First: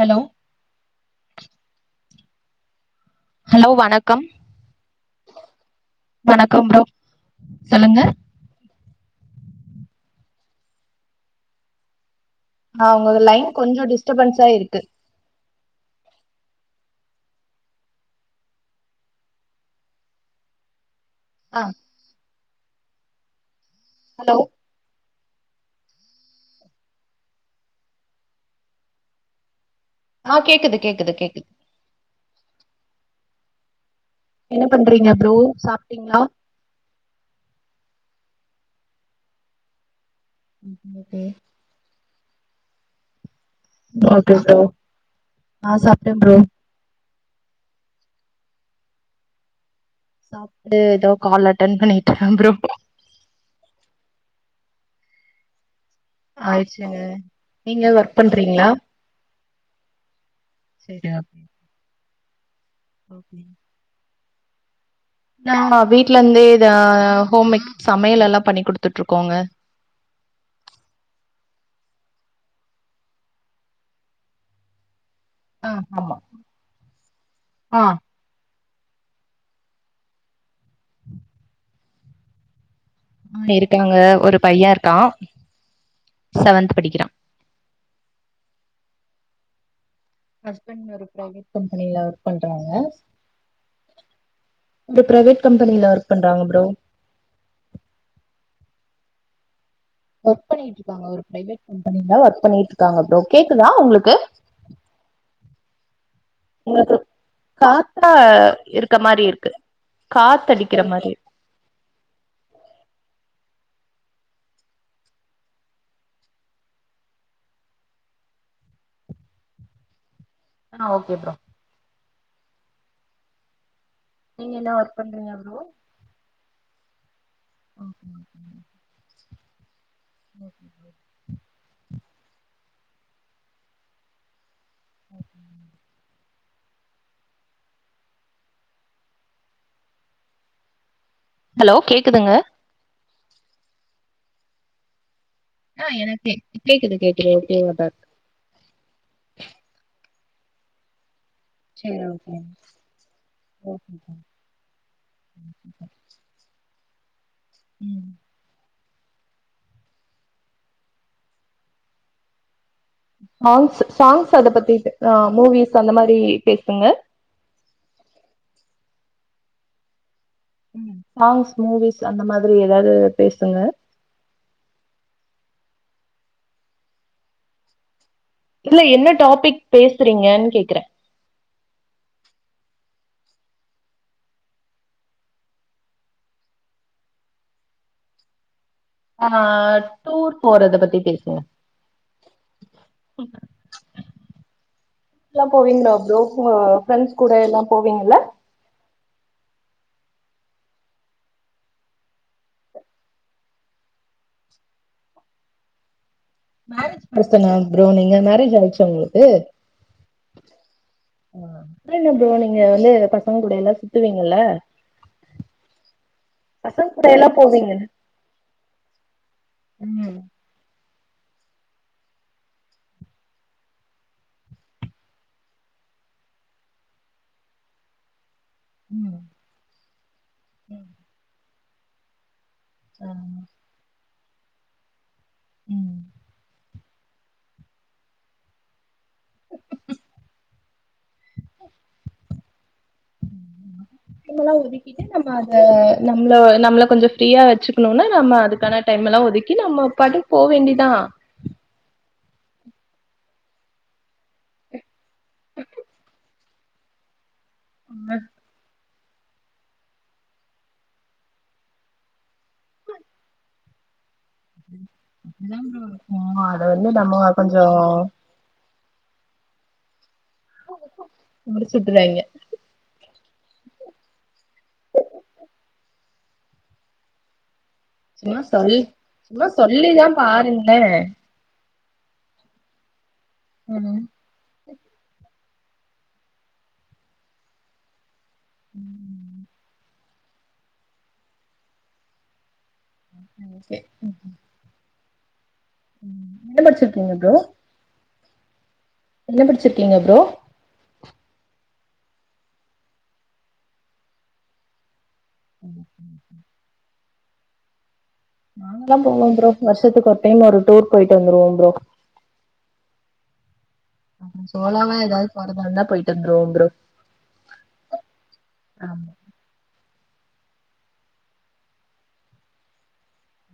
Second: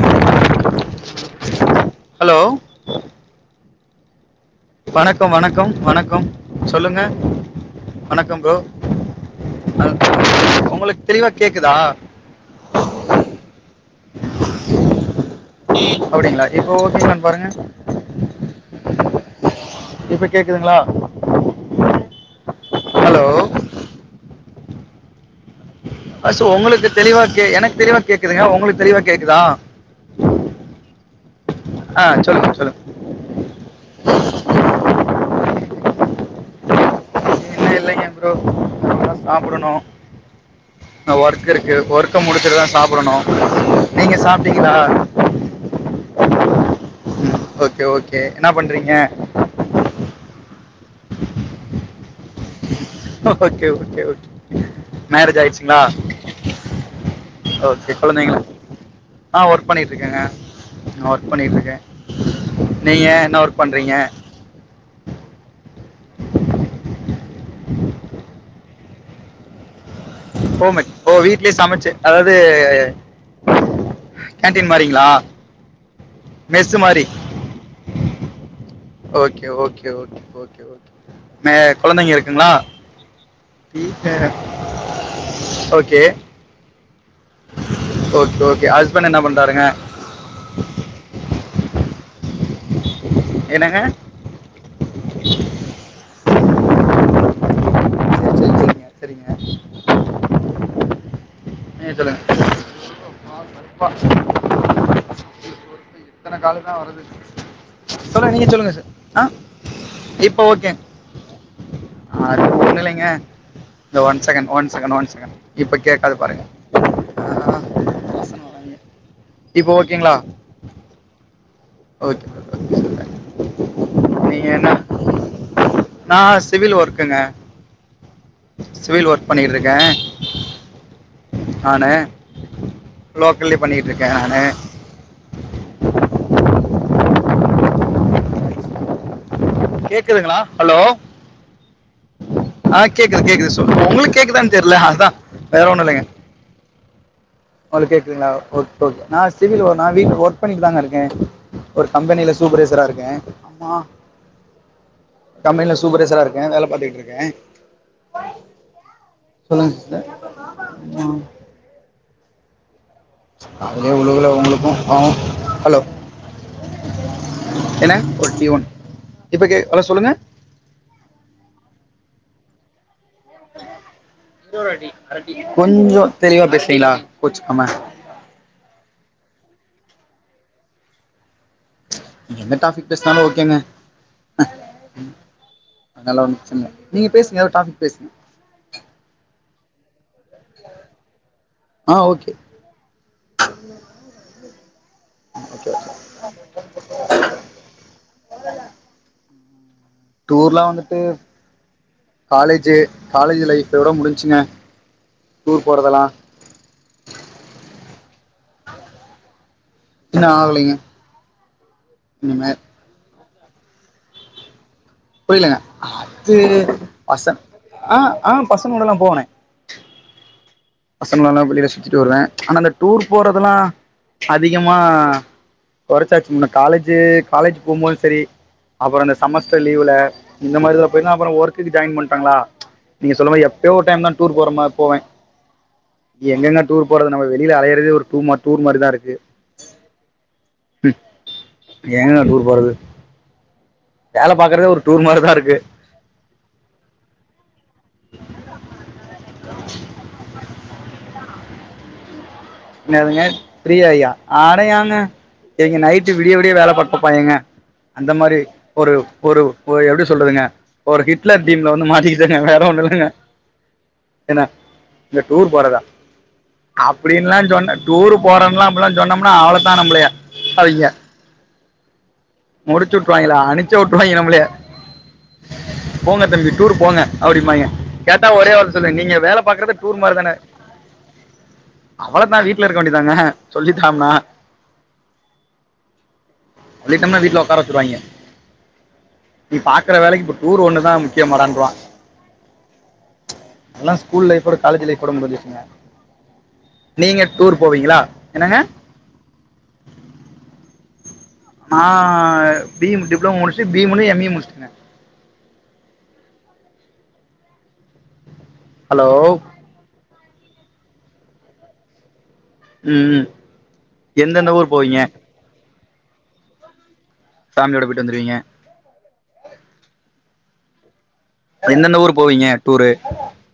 Hello hello hello வணக்கம் வணக்கம் வணக்கம் வணக்கம் சொல்லுங்க சொல்லுங்க வணக்கம் ப்ரோ உங்களுக் தெளிவா கேக்குதா ஆ உங்களுது லைன் கொஞ்சோ டிஸ்டபன்ஸா இருக்கு அப்படிங்களா இப்போ ஓகேவான் பாருங்க இப்ப கேக்குதுங்களா ஆ ஹலோ ஹலோ அ சோ உங்களுக்கு தெளிவா கே எனக் தெளிவா கேக்குதுங்க உங்களுக் தெளிவா கேக்குதா ஆ கேக்குது கேக்குது கேக்குது ஆ சொல்லுங் சொல்லுங் என்ன பண்றீங்க ப்ரோ சாப்ட்டீங்களா னும் ளைங்க ப்ரோ சாப்பிடணும் ஓகே வொர்க் இருக்குது இது ஓர்கக்க முடிச்சட்டு தா சாப்பிடணும் நீங்க ஓகே ப்ரோ சாப்பிட்டீங்களா ஆ சாப்ட்டேன் ப்ரோ ஓகே ஓகே என்ன பண்றீங்க சாப்ட்டு இதோ கால் அட்டன் பண்ணிட்டுருக்கே ப்ரோ ஓகே ஓகே மேரேஜ் ஆயிடுச்சுங்களா ஆயிருச்சுங்க நீங்க ஓகே ஒர்க் குழந்தைங்களா பண்றீங்களா ஆ ஒர்க் பண்ணிட்டுருக்கேங்க ஆ சரி ஒர்க் ஓகே பண்ணிட்ருக்கேன் நீங்கள் ஓகே என்ன ஒர்க் பண்றீங்க ஆ வீட்ல இருந்தே இத ஹோம் சமையல் எல்லாம் பண்ணி கொடுத்துட்டிருக்கோங்க ஹோம் ஓ வீட்லயே சமைச்சு அதாவது கேன்டீன் மாறீங்ளா ஆ மா ஆ ஓகே ஓகே கொழந்தைங்க இருக்குங்களா ஆ இருக்காங்க வீட்டில். ஒரு பையன் இருக்கான் ஓகே செவன்த் படிக்கிறா ஓகே ஹஸ்பண்ட் என்ன பண்றாருங்க ஹஸ்பண்ட் ஒரு பிரைவேட் கம்பெனில ஒர்க் பண்றாங்க என்னங்க ஒரு பிரைவேட் கம்பெனில ஒர்க் பண்றாங்க ப்ரோ சரி, சரி, சரிங்க சரிங்க ஒர்க் பண்ணிட்டுருக்காங்க ஒரு பிரைவேட் நீங்க கம்பெனில சொல்லுங்க ஒர்க் பண்ணி இருக்காங்க ப்ரோ கேக்குதா உங்களுக்கு இத்தனை காலு தான் வருது காத்தா சொல்லுங்க நீங்க சொல்லுங்க சார் இருக்க ஆ மாதிரி இருக்கு இப்போ ஓகே காத்தடிக்கிற மாதிரி அது ஒண்ணிலைங்க இந்த ஒன்சேகன்ட் ஒன்செகன் இப்ப கேட்காது பாருங்க இப்போ ஓகேங்களா ஆ ஓகே ப்ரோ ஓகே நீங்க என்ன ஒர்க் பண்றீங்க ப்ரோ நா சிவில் ஒர்க்குங்க சிவில் வொர்க் பண்ணிட்டிருக்கேன் ஓக [inaudible] நானு லோக்கல்லய பண்ணிட்டுருக்கேன் நானு [inaudible] கேக்குதுங்களா ஹலோ ஹலோ கேக்குதுங்க ஆ கேக்குது கேக்குது சொ உங்களுக்கு கேக்குதானு தெர்ல அதான் வேற ஒன்றும் ஆ‌ இல்லைங்க எனக் கே கேக்குது கேக்குது ஓகேவா தா உங்களுக்கு இருக்கு கேக்குதுங்களா ஓகே நான் சிவில் நான் வீட்ல ஒர்க் பண்ணிட்டுதாங்க இருக்கேன் ஒரு சேரி கம்பெனியில ஓகே சூப்பரைசரா இருக்கேன் ஆமா ஓகே கம்பெனில சூப்பரைசரா இருக்கு வேலை பாத்திட்டுருக்கேன் ம் சொல்லுங்க சிஸ்டர் ம் சாங்ஸ் அதுலேயே சாங்ஸ் உலகில் அத பத்தி உங்களுக்கும் ஆ பாவம் மூவிஸ் ஹலோ அந்த மாறி பேசங்க என்ன ஒரு டீ ஒன் இப்ப கே அ சொல்லுங்க சாங்ஸ் மூவிஸ் அந்த மாதிரி ஏதாவது பேசுங்க கொஞ்சம் தெளிவா பேசுறீங்களா கோச்சுக்காம இல்ல என்ன டாபிக் பேசுறீங்கன் கேக்குறே என்ன டாபிக் பேஸ்னாலு ஓகேங்க அனால ஒன்னு பிரச்சன இல்ல நீங்க பேசுங்க எதா ஒரு டாபிக் பேசுங்க ஆ டூர் போறத பத்தி பேசுங்க ஆ ஓகே எல்லா ஓகே போவிங்ளா ஓகே ப்ரோ அ ஃப்ரெண்ட்ஸ் கூட எல்லா போவீங்ள ஆ டூர்லா வந்துட்டு காலேஜு காலேஜ் லைஃப் ஒட முடிஞ்சுங்க டூர் போறதெல்லா மேரேஜ் பர்சனா ப்ரோ நீங்க மேரேஜ் ஆயிடுச்சா உங்குளுக்கு இன்னும் ஆகலைங்க அப்றோ என்ன ப்ரோ இனிமேல் நீங்க வந்து இத பசங்க கூட எல்லா சுத்துவீங்கல்ல புரிலங்க அது பசங்க கூட எல்லா பசங் போவீங்கல்ல ஆ ஆ பசங்க கூட எல்லா போவே ம் பசங்கலோடலா வெளிலசுத்திட்டு வருவே ஆனா அந்த டூர் போறதுலா அதிகமா கொறைச்சாச்சு முன்ன காலேஜு காலேஜ் போம்போது செரி அப்றோ இந்த ம் செமஸ்டர் லீவுல இந்த மாரி தா போயிருந்தோ அப்றோ ஒர்க்குக்கு ஜாயின் பண்ணிட்டாங்களா ஆ நீங்க சொன்ன மாரி எப்பயோ ஒரு டைம் தா டூர் போற மாரி போவே ம் எங்கங்க டூர் போறது நம்ம வெளில அலைறதே ஒரு டூ மா டூர் மாரிதா இருக்கு இதுல எங்கங்க டூர் போறது வேல பாக்கறதே ஒரு டூர் மாரிதா இருக்கு நம்ல நம்ள கொஞ்சோ ப்ரீயா வச்சு ம்னா நம்ம அதுக்கான டைம் எல்லா ஒதுக்கி நம்ம பாட்டுக்கு போ வேண்டிதா என்னதுங்க ஃப்ரீயாயா அட ஏங்க எங்க நைட்டு விடிய விடிய வேல பாப்போ ஏங்க அந்த ஆ மாரி ஒரு ஒரு ஒரு எப்டி சொல்றதுங்க ஒரு ஹிட்லர் டீம்ல வந்து மாட்டிகிட்டங்க வேற ஒன்னு இல்லைங்க என்ன இந்த டூர் அதான் போறதா ப்ரோ ஆ அத வந்து நம்ம அப்டின்லா கொஞ்சோ சொன்ன டூரு போறன்லா அப்டில்லா சொன்னம்னா அவ்ளதா நம்லய [inaudible] அங்க முடிச்சுட்டுறாங்க முடிச்சு உட்ருவாய்ங்களா அனுச்சி உட்ருவாய்ங்க நம்ளய போங்க தம்பி டூரு போங்க அப்டிம்பாய்ங்க கேட்ட சும்மா ஒரே வார்த்த சொல் நீங்க வேல பாக்குறதே டூர் மாரி தான ஆ அவளதா வீட்ல இருக்க வேண்டியதாங்க ம் சொல்லிக்காம சொல்லிட்டம்னா வீட்ல ஒக்கார வச்சிருவாய்ங்க பாக் இருக்குற வேலைக்கு இப்ப டூர் ஒன்னு தா முக்கியமாடான்ட்ருவா ஓகே அதெல்லா ஸ்கூல் ஃலைப் காலேஜ் லைஃப் ஓட முடிஞ்சிச்சுங்க [unintelligible] நீங்க டூர் போவீங்களா என்னங்க என்ன படிச்சிருக்கீங்க ப்ரோ நா பி எம் டிப்ளமோ முடிச்சு பி ஏ முடிச்சி எம் ஏ முடிச்சங்க ம் நாங்கல்லா ஹலோ போவோ ப்ரோ வர்ஷத்துக்கு ஒரு டைம் ஒரு டூர் போயிட்டு வந்துருவோ ப்ரோ ம் எந்தெந்த ஊர் சோலாவா போவீங்க எதாது போறதா இருந்தா போயிட்டு வந்துருவோ ப்ரோ ஃபேமியோட போயிட்டு வந்துருவிங்க ஆமா எந்தெந்த ஊரு போவீங்க டூரு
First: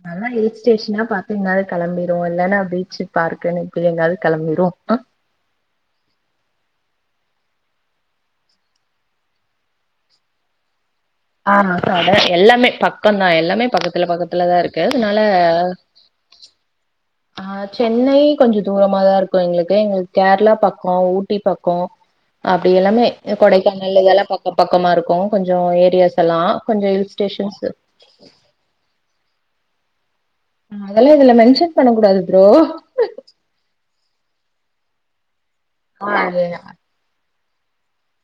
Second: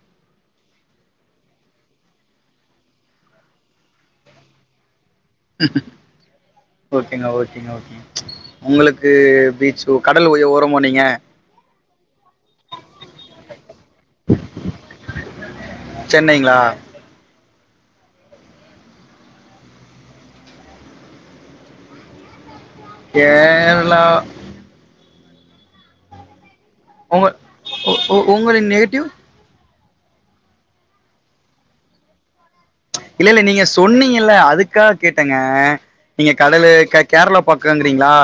நல்லா ஹில் ஸ்டேஷனா பார்த்த நல்லா ஹில்ஸ் ஸ்டேஷனா பாத்து எங்காது கெளம்பிருவோ இல்லன்னா பீச்சு பார்குன்னு இப்டி எங்காது கெளம்பிருவோ ஹ ஓகேங்க ஓகேங்க ஓகேங் ஒங்களுக்கு பீச்சு கடல் ஓய ஓரமோ நீங்க ஆ கட எல்லாமே பக்கந் தா எல்லாமே பக்கத்துல பக்கத்துல தா இருக்கு அதுனால சென்னைங்ளா ஆ சென்னை கொஞ்சொ தூரமா தா இருக்கு எங்ளுக்கு எங்களுக் கேரளா பக்கொ ஊட்டி பக்கொ அப்டி எல்லாமே கொடைக்கானல் கேரளா இதெல்லா பக்கொ பக்கமா இருக்கு கொஞ்சொ ஏரியாஸ் எல்லா கொஞ்சோ ஹில் உங்க ஸ்டேஷன்ஸ் உங்களின் நேட்டிவ் அதெல்லா இதுல மென்ஷன் பண்ண கூடாது ப்ரோ இல்ல இல்ல நீங்க சொன்னீங்கல்ல அதுக்காக கேட்டெங்க ஆ நீங்க அது கடலு கேரளா பக்கங்கிறீங்களா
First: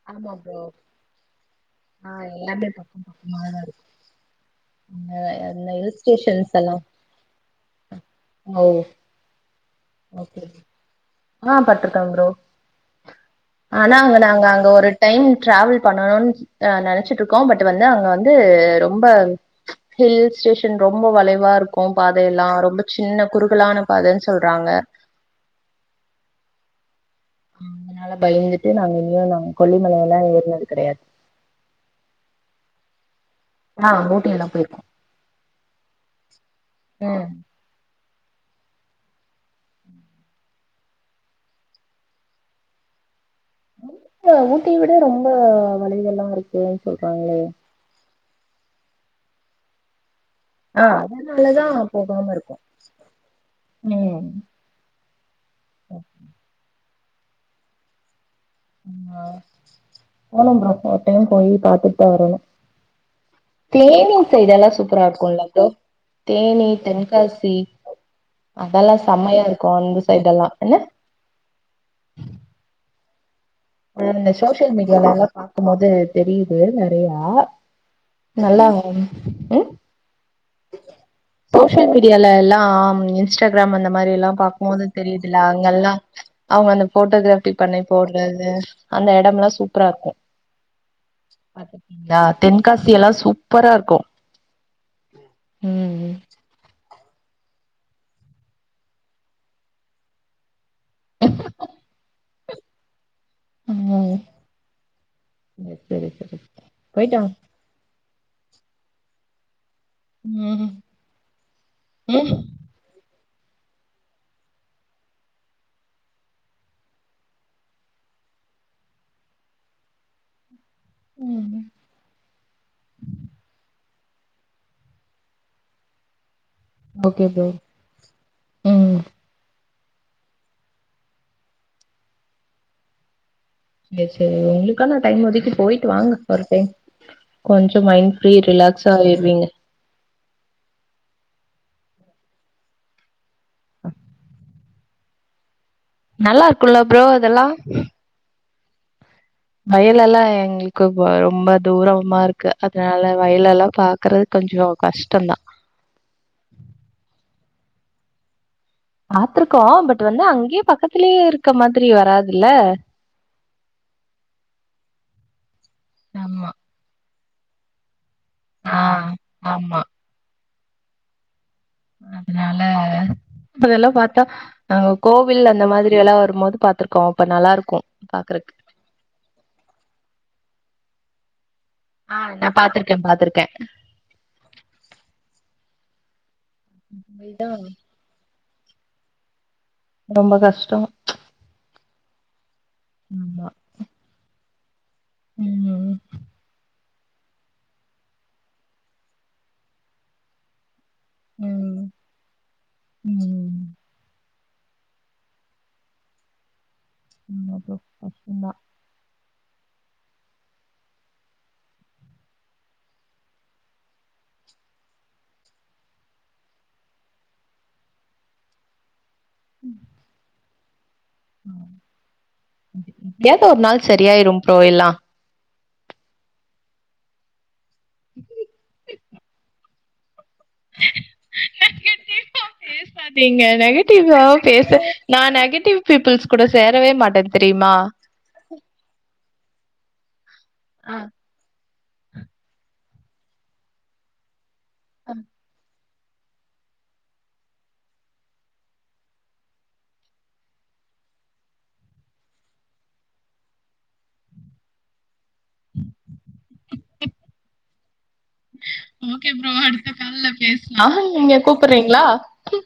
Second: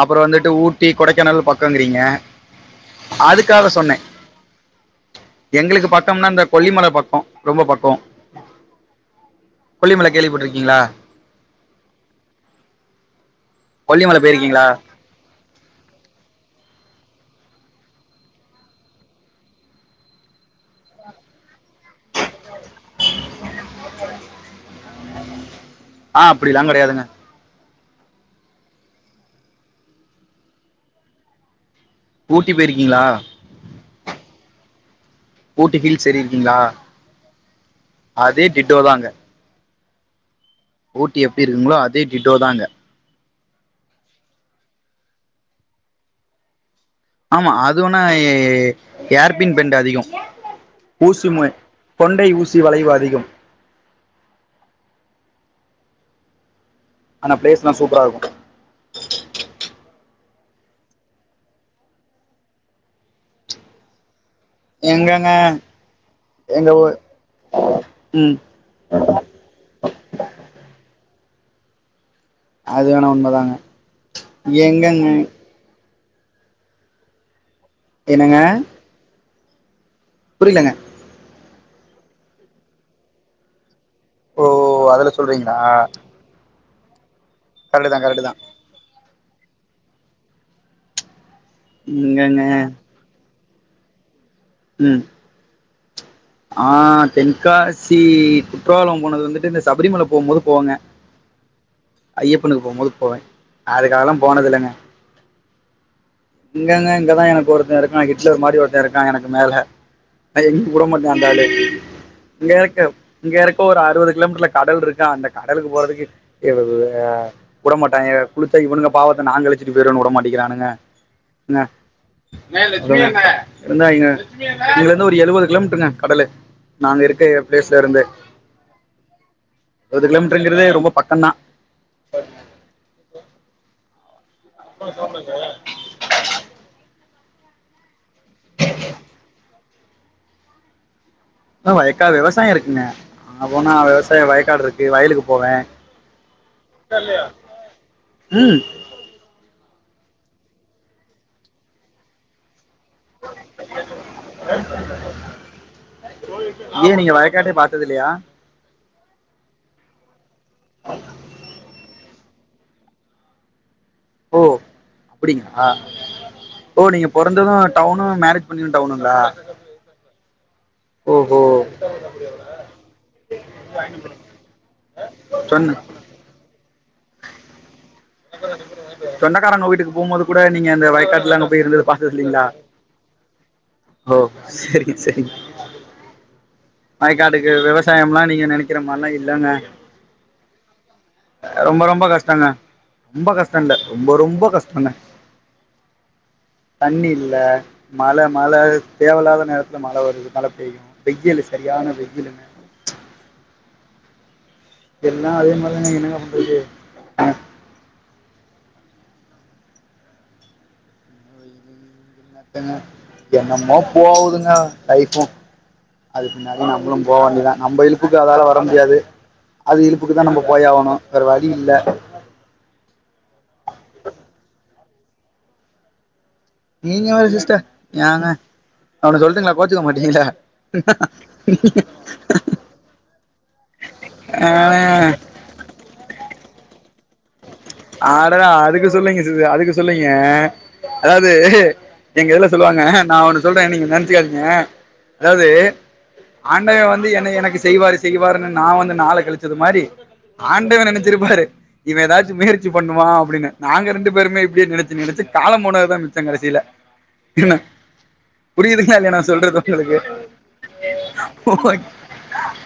அப்பறொ ஆமா வந்துட்டு ப்ரோ ஊட்டி கொடைக்கானல் பக்கங்கிறீங்க ஆ எல்லாமே பக்கம் பக்கமா தா அதுக்காக இருக்கு சொன்னே அந்த எங்களுக்கு ஹில் பக்கம்னா இந்த ஸ்டேஷன்ஸ் எல்லா கொல்லிமல பக்கொ ரொம்ப பக்கொ ஓ கொல்லிமல கேள்வி ஓகே பட்ருக்கீங்களா ஆ பட்ருக்கே ப்ரோ ஆனா அங்க கொல்லிமலை நாங்க போயிருக்கீங்களா ஒரு டைம் டிராவல் பண்ணணுன் நெனச்சிட்டு இருக்கோ பட் வந்து அங்க வந்து ரொம்ப ஹில்ஸ் ஸ்டேஷன் ரொம்ப வளைவா இருக்கு பாதையல்லா ரொம்ப சின்ன குறுகலான பாதன்னு சொல்றாங்க ஆ அப்புடிலா கெடையாதுங்க அ அதுனால பயந்துட்டு நாங்க இன்னிவர நாங் கொல்லிமலையல்லா ஏறுணது கெடையாது ஊட்டி போயிருக்கீங்களா ஆ ஊட்டியல்லா போயிர்க்கோ ஊட்டி ஹில்ஸ் ஏரிருக்கீங்ளா ம் அதே டிட்டோ தா அங்க ஊட்டி எப்டி இருக்குங்களோ அதே டிட்டோ தா அங்க இல்ல ஊட்டிய விட ரொம்ப வலைவுகல்லா இருக்குன் சொல்றாங்களே அதிகொன்னா ஏ ஏர்பின் பெண்ட் அதிகொ ஆ ஊசி முனை அதனாலதா கொண்டை போகாம இருக்கோ ஊசி வளைவு அதிகம் ம் ஆனா பிளேஸ்ல்லா சூப்பரா இருக்கு ஆ போனு ப்ரோ ஒரு டைம் போய் பாத்துட்டு தா வரணு தேனி சைடெல்லா சூப்பரா இருக்குல்ல எங்கங்க ப்ரோ தேனி எங்க ஊ தென்காசி ம் அதல்லா செமையா இருக்கு அந்த சைடு எல்லா என்ன அது வேணா உண்மதாங்க அ இந்த சோஷியல் எங்கங்க மீடியால எல்லா பாக்கும் போது தெரியிது நெறையா என்னங்க நல்லா ம் புரிலங்க சோஷியல் மீடியால எல்லா இன்ஸ்டாகிராம் அந்த மாரில்லா ஓ பாக்கும் போது அதுல தெரியுதுல சொல்றீங்களா அங்கெல்லா அவுங்க அந்த போட்டோகிராபி பண்ணி கரெக்டு தா கரெக்டு தா போட்றது அந்த எடமெல்லா சூப்பரா இருக்கு பாத்துருக்கீங்ளா இங்கங்க தென்காசி எல்லா சூப்பரா இருக்கு ம் ம் ஆ தென்காசி குற்றாளம் போனது வந்துட்டு இந்த சபரிமல போகும்போது போவங்க [inaudible] ஐயப்பனுக்கு போம்போது போவே அதுக்காகல்லா ம் போனது இல்லங்க சரி சரி இங்கங்க போயிட்டா இங்கதா எனக்கு ஒருத்தன் இருக் கா ஹிட்லர் மாரி ஒருத்தன் இருக்கான் எனக்கு மேல அது ம் எங்கயு உடமாட்டா அந்த ஆளு ம் இங்க இருக்க இங்க இருக்க ஒரு அறுவது கிலோமீட்டர்ல கடல் இருக்கா அந்த கடலுக்கு போறதுக்கு உடமாட்டாங்க குளிச்சா இவனுங்க பாவத்தை நா கழிச்சுட்டு போயிருவேனு உடமாட்டிக்கிறானுங்க என்ன ம் [inaudible] இருந்தாய்ங்க இதுலருந்து ஒரு எழுவது கிலோ மீட்டருங்க கடலு நாங்க ஓகே இருக்குற ப்ரோ ஃப்லேஸ்ல இருந்து ம் எழுவது கிலோமீட்டர்ங்கிறதே ரொம்ப பக்கந்தா சேரி சேரி உங்களுக்கான டைம் ஒதுக்கி போயிட்டு வாங்க ஒரு டைம் கொஞ்ச மைண்ட் ஃப்ரீ ரிலாக்ஸா ஆயிருவீங்க வயக்காடு விவசாய இருக்குங்க அங்க போனா விவசாயம் வயக்காடு இருக்கு வயலுக்கு போவே நல்லா இருக்குல்ல ப்ரோ இதெல்லா ம் வயலெல்லா எங்களுக்கு ரொம்ப தூரமா இருக் க்கு அதனால வயல் எல்லா பாக்குறது கொஞ்ச கஷ்டந்தா ஏ நீங்க வயக்காட்டே பாத்தது இல்லையா பாத்திருக்கோ பட் வந்து அங்கேயே பக்கத்திலயே இருக்க மாதிரி வராதுல்ல [unintelligible] ஓ அப்படிங்களா ஆமா ஓ நீங்க பொறந்தது டவுனு மேரஜ் பண்ணது ஆ டவுனுங்களா ஆமா ஓஹோ அதுனால அப்ப இதெல்லா பாத்தா அ கோவில்ல அந்த சொன்ன மாதிரி எல்லா வரும்போது பாத்திருக்கோ அப்ப நல்லா இருக்கு பாக்குறக்கு சொந்தக்காரங்க வீட்டுக்கு போகும் போது கூட நீங்க இந்த வயக்காட்டுல அங்க போய் இருந்து ஆ நா பாத்திருக்கே பாத்திருக்கே ஓ செரி செரி இதா வயக்காட்டுக்கு விவசாயம்லா நீங்க நனைக்கிற மாரில்லா இல்லைங்க ரொம்ப கஷ்டோ ரொம்ப ரொம்ப கஷ்டங்க ரொம்ப ஆமா கஷ்ட இல்ல ரொம்ப ரொம்ப கஷ்டங்க ம் தண்ணி இல்ல மழ மழ தேவல்லாத நேரத்துல மழ வருது மழ பெய்யு வெயில் ம் சரியான வெயிலுங்க ம் எல்லா அதே மாரிதாங்க என்னங்க பண்றது ஆமா ப்ரோ கஷ்டந்தா என்னம்மோ போவுதுங்க லைஃபு அதுக்கு பின்னாடி நம்மளு போக வேண்டியதா நம்ம இழுப்புக்கு அதால வர முடியாது அது இழுப்புக்கு தா நம்ம போய் ஆவனு வேற வழி இல்ல எப்டியாது ஒரு நாள் சரியாயிரும் ப்ரோ எல்லா நீங்க வேற சிஸ்டர் ஏங்க நா ஒன்னு சொல்ட்டுங்களா கோச்சுக்க மாட்டீங்களா நெகட்டிவா [inaudible] பேசாதீங்க நெகட்டிவ் வா பேச நா நெகட்டிவ் பீப்புள்ஸ் கூட சேரவே மாட்டே தெரியுமா அட நா அதுக்கு சொல்லீங்க சிஸ் அதுக்கு சொல்லீங்க அதாவது எங்க இதுல சொல்லுவாங்க நா ஒன்னு சொல்றே நீங்க நெனச்சுக்காதீங்க அதாவ்து ஆண்டவே வந்து என்ன எனக்கு செய்வாரு செய்வாருன்னு நா வந்து நாள கழிச்சது மாரி ஆண்டவே நெனச்சிருப்பாரு இவே ஏதாச்சு மேர் ச்சி பண்ணுவா அப்டின்னு நாங்க ரெண்டு பேருமே இப்டியே நெனச்சு நெனச்சு காலோ போனதுதா மிச்சோ கடசியல இன்னு புரிதுங்களா இல்லையா நா ஓகே ப்ரோ சொல்றது அடுத்த ஒங்களுக்கு கால்ல பேசலாம் நீங்க ஓக் கூப்பிடுறீங்களா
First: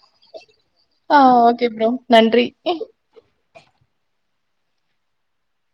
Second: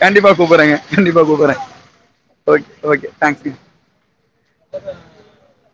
கண்டிப்பா கூப்டறேங்க ஆ கண்டிப்பா கூப்புர்றே ஓகே ப்ரோ நன்றி ஓக் ஓகே தேங்க்யூங்க ச [inaudible]